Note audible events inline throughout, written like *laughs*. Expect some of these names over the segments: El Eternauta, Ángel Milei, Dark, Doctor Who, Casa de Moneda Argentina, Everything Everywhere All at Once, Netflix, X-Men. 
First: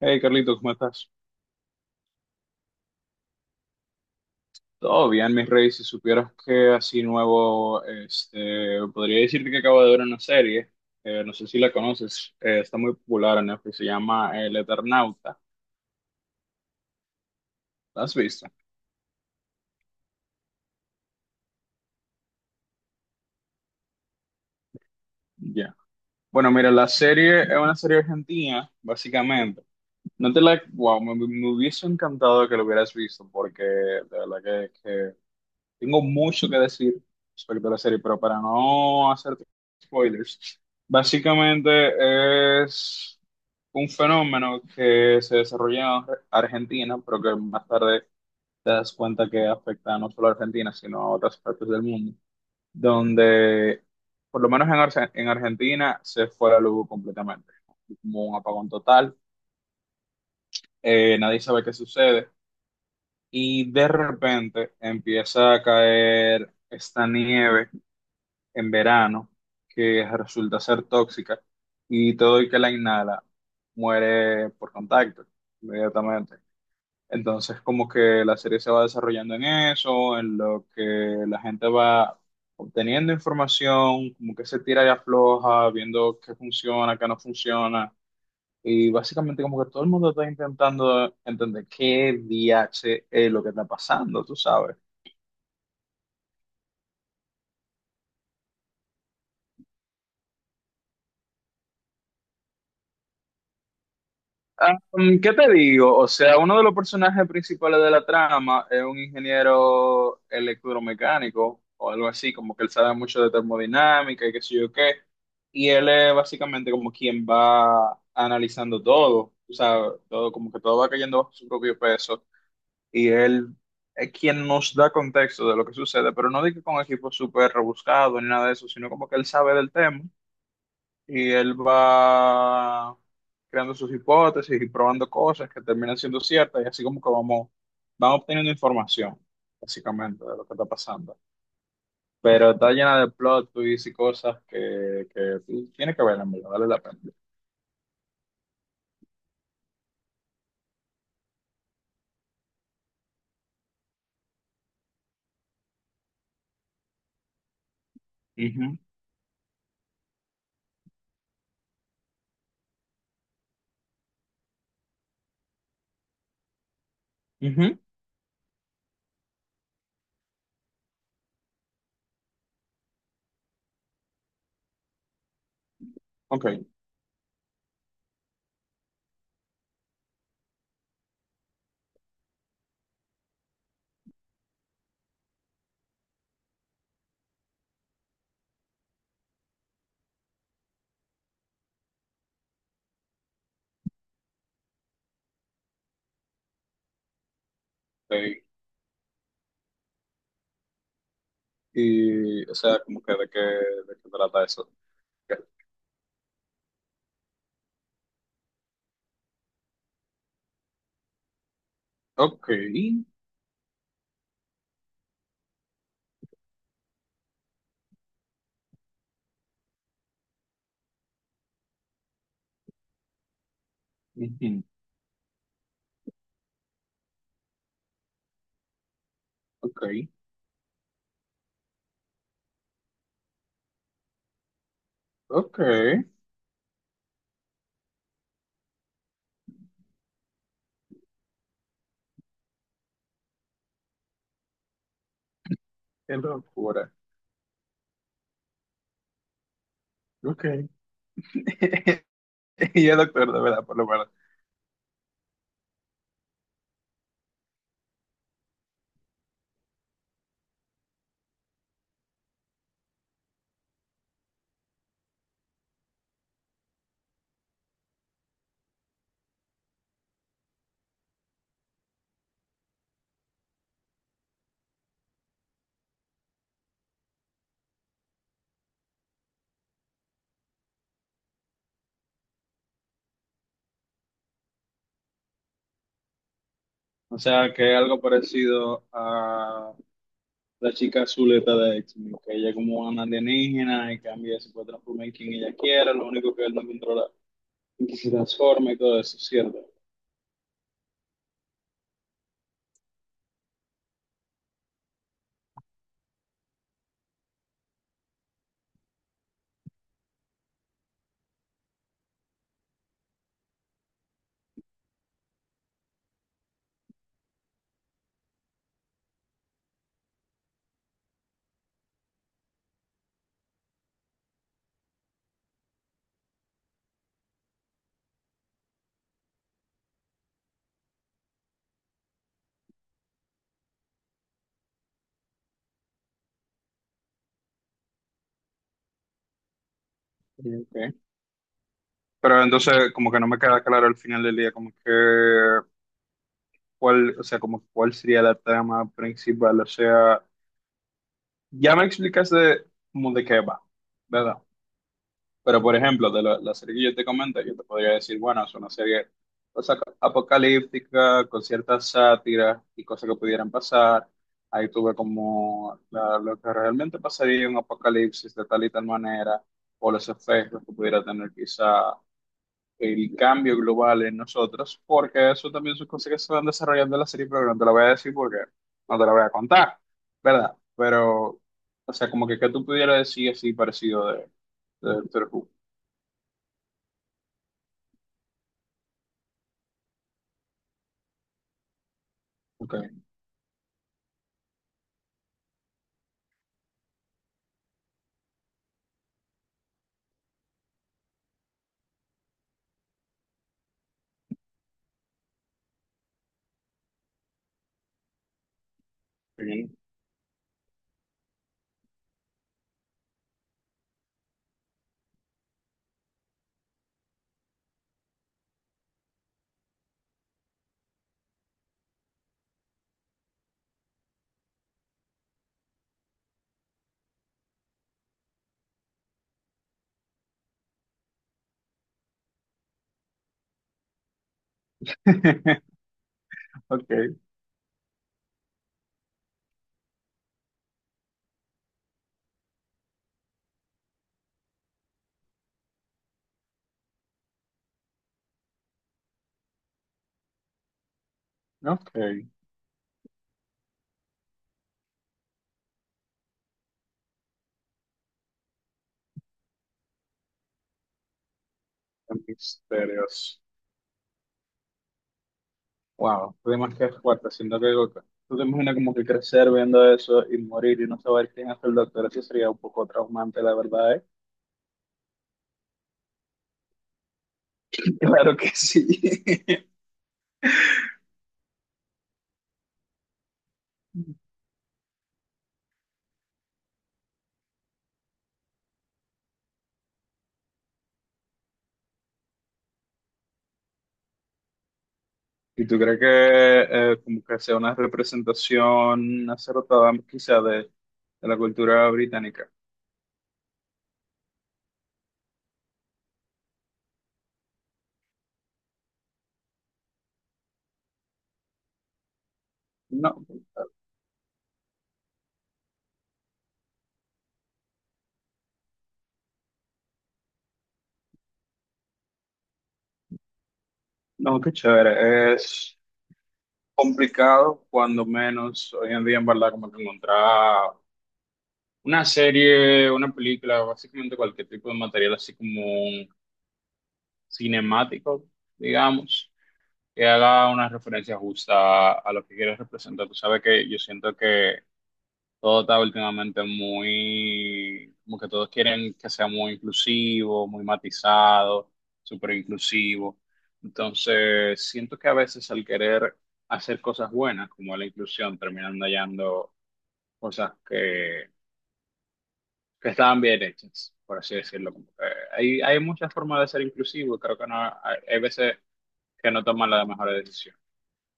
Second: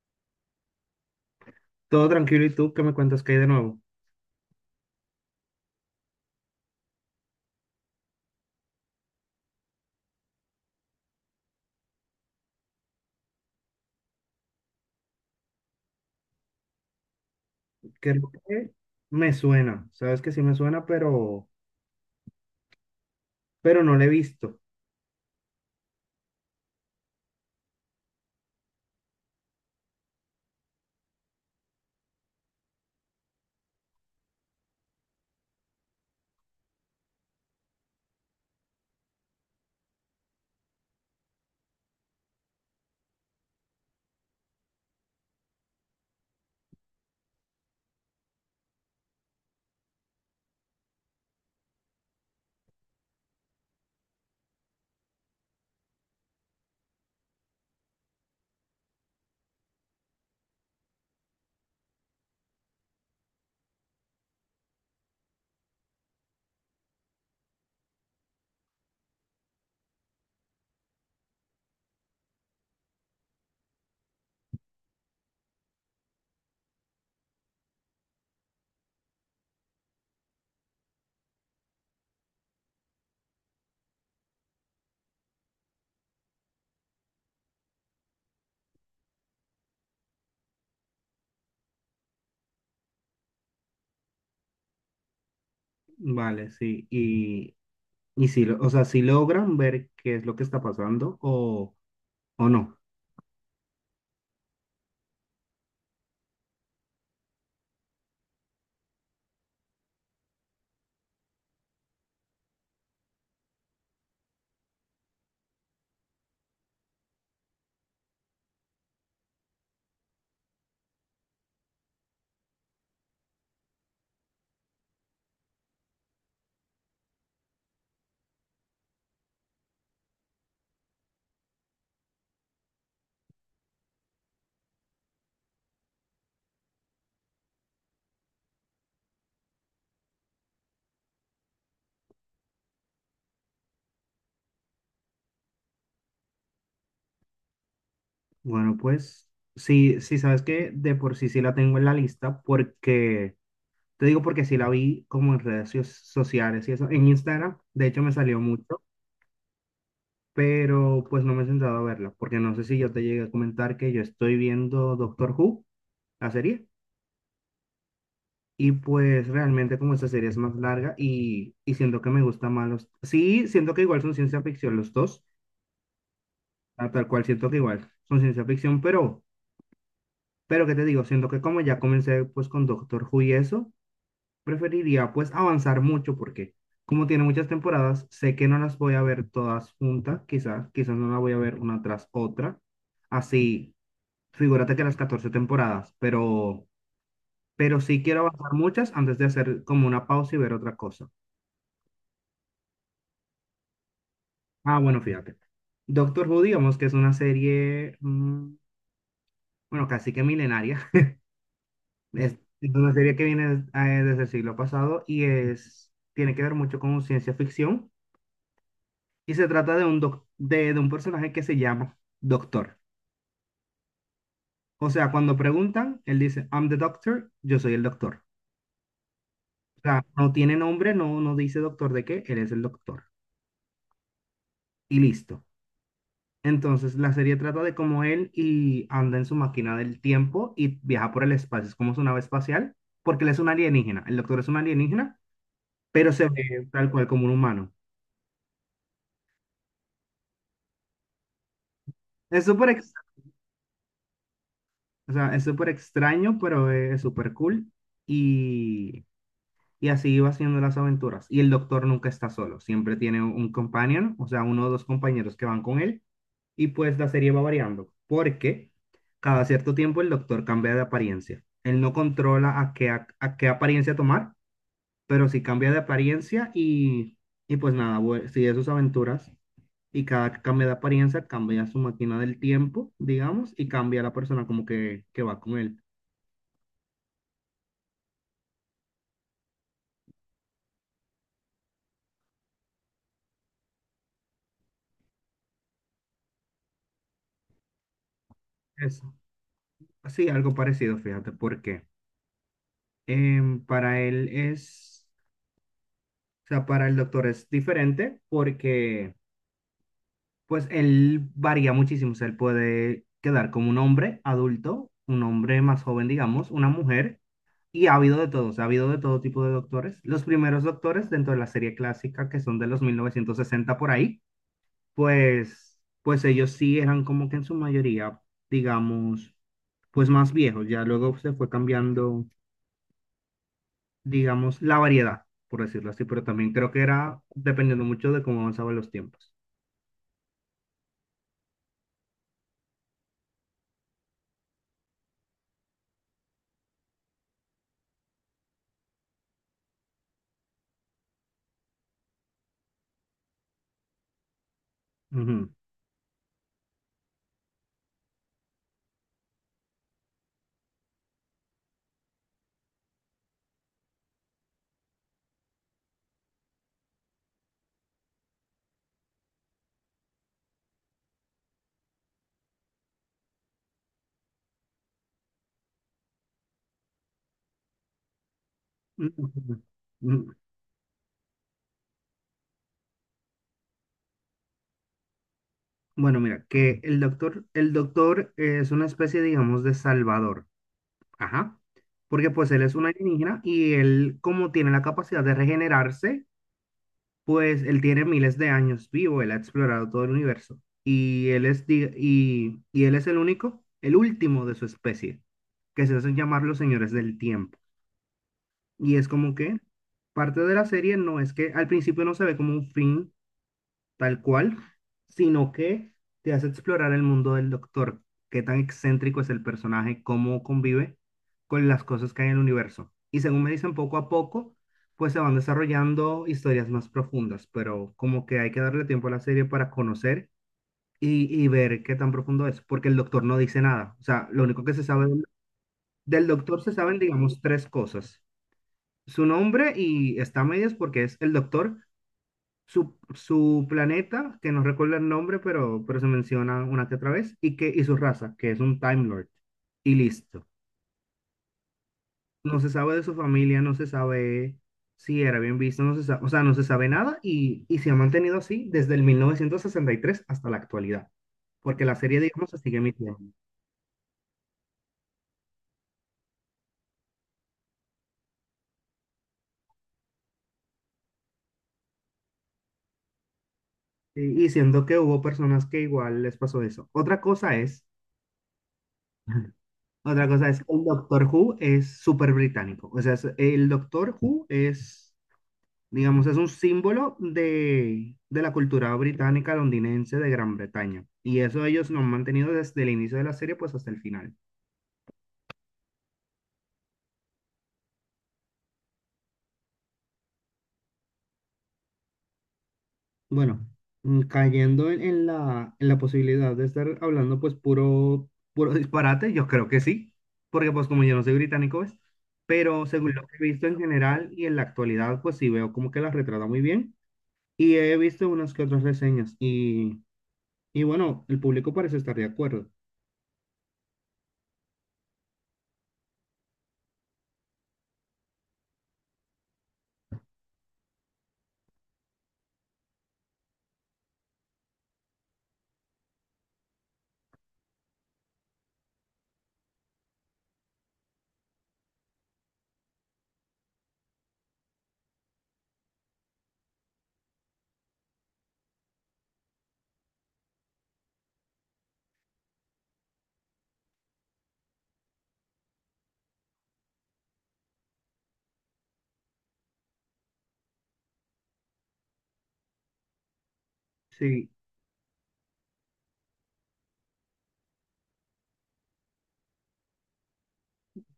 Hey Carlito, ¿cómo estás? Todo tranquilo, ¿y tú qué me cuentas que hay de nuevo? Todo bien, mi rey. Si supieras que así nuevo, podría decirte que acabo de ver una serie. No sé si la conoces. Está muy popular en Netflix. Se llama El Eternauta. ¿La has Creo visto? que me suena, sabes que sí me suena, pero no lo he visto. Ya. Bueno, mira, la serie es una serie argentina, básicamente. No te la, wow, me hubiese encantado que lo hubieras visto, porque de verdad que tengo mucho que decir respecto a la serie, pero para no hacer spoilers, básicamente es un fenómeno que se desarrolla en Argentina, pero que más tarde te das cuenta que afecta no solo a Argentina, sino a otras partes del mundo, donde por lo menos en Argentina se fue la luz completamente, como un apagón total. Nadie sabe qué sucede, y de repente empieza a caer esta nieve en verano, que resulta ser tóxica, y todo el que la inhala muere por contacto inmediatamente. Entonces, como que la serie se va desarrollando en eso, en lo que la gente va obteniendo información, como que se tira y afloja, viendo qué funciona, qué no funciona. Y básicamente como que todo el mundo está intentando entender qué DH es lo que está pasando, tú sabes. Vale, sí, y sí, o sea, si logran ver qué es lo que está pasando o no. Ah, ¿qué te digo? O sea, uno de los personajes principales de la trama es un ingeniero electromecánico o algo así, como que él sabe mucho de termodinámica y qué sé yo qué. Y él es básicamente como quien va analizando todo, o sea, todo como que todo va cayendo bajo su propio peso. Y él es quien nos da contexto de lo que sucede, pero no digo con equipos súper rebuscados ni nada de eso, sino como que él sabe del tema, y él va creando sus hipótesis y probando cosas que terminan siendo ciertas, y así como que vamos, van obteniendo información, básicamente, de lo que está pasando. Pero está llena de plot twists y cosas que tiene que ver, en verdad, vale la pena. Bueno, pues sí, sí, sabes que de por sí sí la tengo en la lista porque, te digo porque sí la vi como en redes sociales y eso, en Instagram, de hecho me salió Ujú, mucho, pero pues no me he sentado a verla, porque no sé si yo te llegué a comentar que yo estoy viendo Doctor Who, la serie. ujú, Y pues realmente como esta serie es más larga y siento que me gusta más los... Sí, siento que igual son ciencia ficción los dos, ok, a tal cual siento que igual son ciencia ficción, pero ¿qué te digo? Siento que como ya comencé pues con Doctor Who y eso, preferiría pues avanzar mucho porque como tiene muchas temporadas, sé que no las voy a ver todas juntas, quizás, quizás no las voy a ver una tras otra. Así, figúrate que las 14 temporadas, pero sí quiero ok. avanzar muchas antes de hacer como una pausa y ver otra cosa. Y, o sea, como que de qué trata eso. Ah, bueno, fíjate. Doctor Who, digamos que es una serie, bueno, casi que milenaria. *laughs* Es, Ok, es una serie que viene desde el siglo pasado tiene que ver mucho con ciencia ficción. Y se trata de un personaje que se llama Doctor. ujú, O sea, cuando preguntan, él dice, I'm the doctor, yo soy el doctor. O ok, sea, no tiene nombre, no dice doctor de qué, él es el doctor. Y listo. ok. Entonces, la serie trata de cómo él y anda en su máquina del tiempo y viaja por el espacio. Es como su nave espacial, porque él es un alienígena. El doctor es un alienígena, pero Qué se ve tal locura. cual como un humano. Ok. *laughs* Es súper Y ex- el doctor, de verdad, por lo menos. o sea, es súper extraño, pero es súper cool. Y, y así va haciendo las aventuras. Y el doctor nunca está solo. Siempre tiene un companion, o sea, uno o dos compañeros que van con él. Y pues la serie va variando, porque cada cierto tiempo el doctor cambia de apariencia. Él no controla a qué apariencia tomar, pero sí cambia de apariencia y pues nada, sigue sus aventuras. Y cada que cambia de apariencia, cambia su máquina del tiempo, digamos, y cambia la persona como que va con él. O sea, que es algo parecido a la chica azuleta de X-Men, que ella es como una alienígena y cambia, se puede transformar en quien ella quiera, lo único que él no controla es que se transforma y todo Eso. eso, ¿cierto? Sí, algo parecido, fíjate, porque para él es, o sea, para el doctor es diferente porque pues él varía muchísimo, o sea, él puede quedar como un hombre adulto, un hombre más joven, digamos, una mujer, y ha habido de todos, ha habido de todo tipo de doctores. Los primeros doctores dentro de la serie clásica, que son de los 1960 por ahí, pues ellos sí eran como que en su mayoría, digamos, pues más viejos, ya luego se fue cambiando, digamos, la variedad, por decirlo así, pero también creo que era dependiendo mucho de cómo avanzaban los tiempos. Ok. Pero entonces, como que no me queda claro al final del día, como que, cuál, o sea, como cuál sería la trama principal, o sea, ya me explicaste como de qué va, ¿verdad? Ujú. Pero, por ejemplo, de la serie que yo te comento, yo te podría decir, bueno, es una serie, o sea, apocalíptica, con ciertas sátiras y cosas que pudieran pasar. Ahí tuve como lo que realmente pasaría en un apocalipsis de tal y tal manera, o los efectos que pudiera tener quizá el cambio global en nosotros, porque eso también son cosas que se van desarrollando en la serie, pero no te lo voy a decir porque no te lo voy a contar, *laughs* ¿verdad? Pero, o sea, como que tú pudieras decir así parecido de Doctor Who. Bueno, mira, que el doctor es una especie, digamos, de salvador. Ajá. Porque pues él es Ok. un alienígena y él, como tiene la capacidad de regenerarse, pues él tiene miles de años vivo, él ha explorado todo el universo. Y él es el único, el último de su especie, que se hacen llamar los señores del tiempo. Y es como que Sí. parte de la serie no es que al principio no se ve como un fin tal cual, sino que te hace explorar el mundo del Doctor, qué tan excéntrico es el personaje, cómo convive con las cosas que hay en el universo. Y según me dicen, poco a poco, pues se van desarrollando historias más profundas, pero como que hay que darle tiempo a la serie para conocer y ver qué tan profundo es, porque el Doctor no dice nada. O sea, lo único que se sabe del, *laughs* del Doctor se Ok, saben, digamos, tres cosas. Su nombre y está a medias porque es el Doctor, su planeta, que no recuerdo el nombre, pero se menciona una que otra vez, y su raza, que es un Time Lord. Y listo. no, ok. No se sabe de su familia, no se sabe si era bien visto, no se sabe, o sea, no se sabe nada y se ha mantenido así desde el 1963 hasta la actualidad, porque la serie, digamos, se sigue emitiendo. Misterios. Wow, qué temas que es fuerte, siento que tú te imaginas como que crecer viendo eso y morir y no saber quién es el doctor, eso sería un poco traumante, la verdad, ¿eh? Y siendo que hubo personas que igual les pasó eso. Otra cosa es. *laughs* Claro que sí. *laughs* *laughs* Otra cosa es, el Doctor Who es súper británico. O sea, el Doctor Who es. Digamos, es un símbolo de la cultura británica londinense de Gran Bretaña. Y eso ellos lo han mantenido desde el inicio de la serie, pues hasta el final. ¿Y tú crees que como que sea una representación acertada quizá de la cultura británica? Bueno, cayendo en la posibilidad de estar hablando, pues puro, puro disparate, yo creo que sí, porque pues como yo no soy británico, ¿ves? Pero según lo No, que he visto en general y en la actualidad, pues sí veo como que la retrata muy bien. Y he visto unas que otras reseñas y bueno, el público parece estar de acuerdo. no, qué chévere. Es complicado, cuando menos hoy en día, en verdad, como que encontrar una serie, una película, básicamente cualquier tipo de material así como un cinemático, digamos, que haga una referencia justa a lo que quieres representar. Tú sabes que yo siento que todo está últimamente muy, como que todos quieren que sea muy inclusivo, muy matizado, súper inclusivo. Entonces, siento que a veces al querer hacer cosas buenas, como la inclusión, terminan hallando cosas que estaban bien hechas, por así Sí, decirlo. Como que hay muchas formas de ser inclusivo y creo que no, hay veces que no toman la mejor decisión.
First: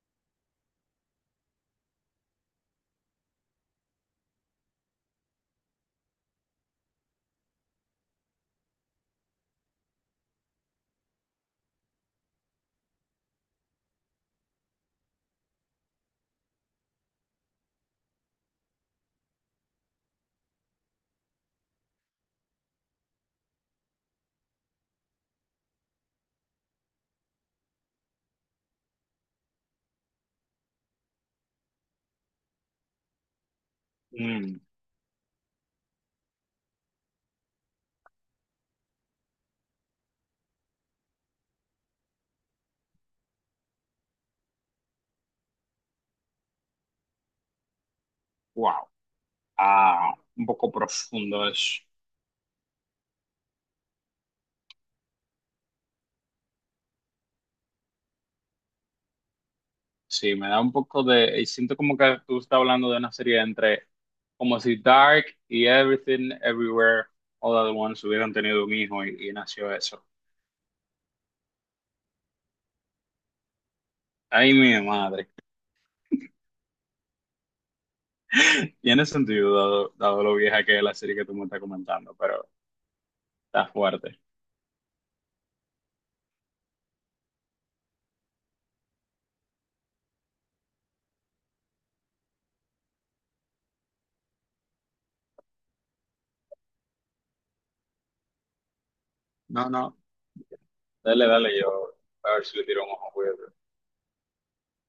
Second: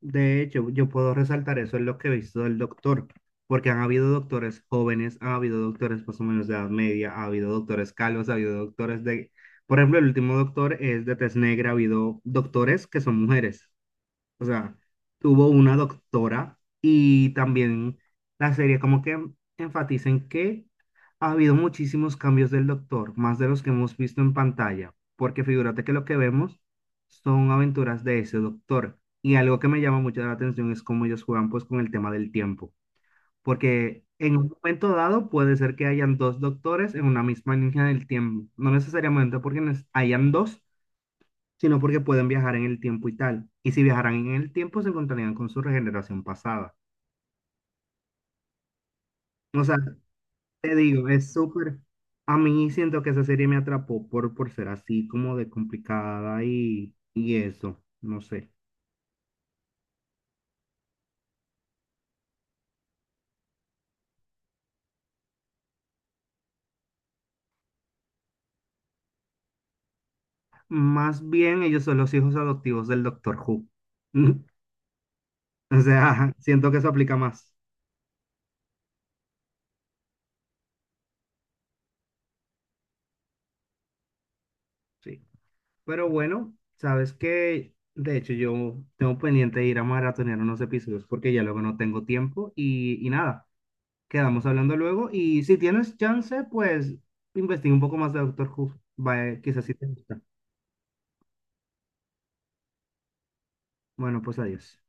de hecho, yo puedo resaltar eso en lo que he visto del doctor, porque han habido doctores jóvenes, ha habido doctores más o menos de edad media, ha habido doctores calvos, ha habido doctores de, por ejemplo, el último doctor es de tez negra, ha habido doctores que son mujeres. O sea, tuvo una doctora y también la serie como que enfatiza en que ha habido muchísimos cambios del doctor, más de los que hemos visto en pantalla, porque figúrate que lo que vemos son aventuras de ese doctor. Y algo que me llama mucho la atención es cómo ellos juegan pues con el tema del tiempo, porque en un Mm, momento dado puede ser que hayan dos doctores en una misma línea del tiempo, no necesariamente porque hayan dos, sino porque pueden viajar en el tiempo y tal. Y si viajaran en el tiempo, se encontrarían con su regeneración pasada. wow. O sea, Ah, un poco te digo, es profundo súper. eso. A mí siento que esa serie me atrapó por ser así como de complicada y eso, no sé. Sí, me da un poco de... Y siento como que tú estás hablando de una serie entre, como si Dark y Everything Everywhere All at Once hubieran tenido un hijo y nació eso. Más bien ellos son los hijos adoptivos del Doctor Who. *laughs* Ay, mi madre. O sea, siento que eso aplica más. Tiene sentido, dado lo vieja que es la serie que tú me estás comentando, pero está fuerte. Sí. Pero bueno, sabes que, de hecho, yo tengo pendiente de ir a maratonear unos episodios porque ya luego no tengo tiempo y nada. Quedamos hablando luego y si tienes chance, pues investiga un poco más de Doctor Who. Vaya, quizás No, sí te no, gusta. dale, dale, yo a ver si le tiro un ojo, cuídate. Bueno, pues adiós.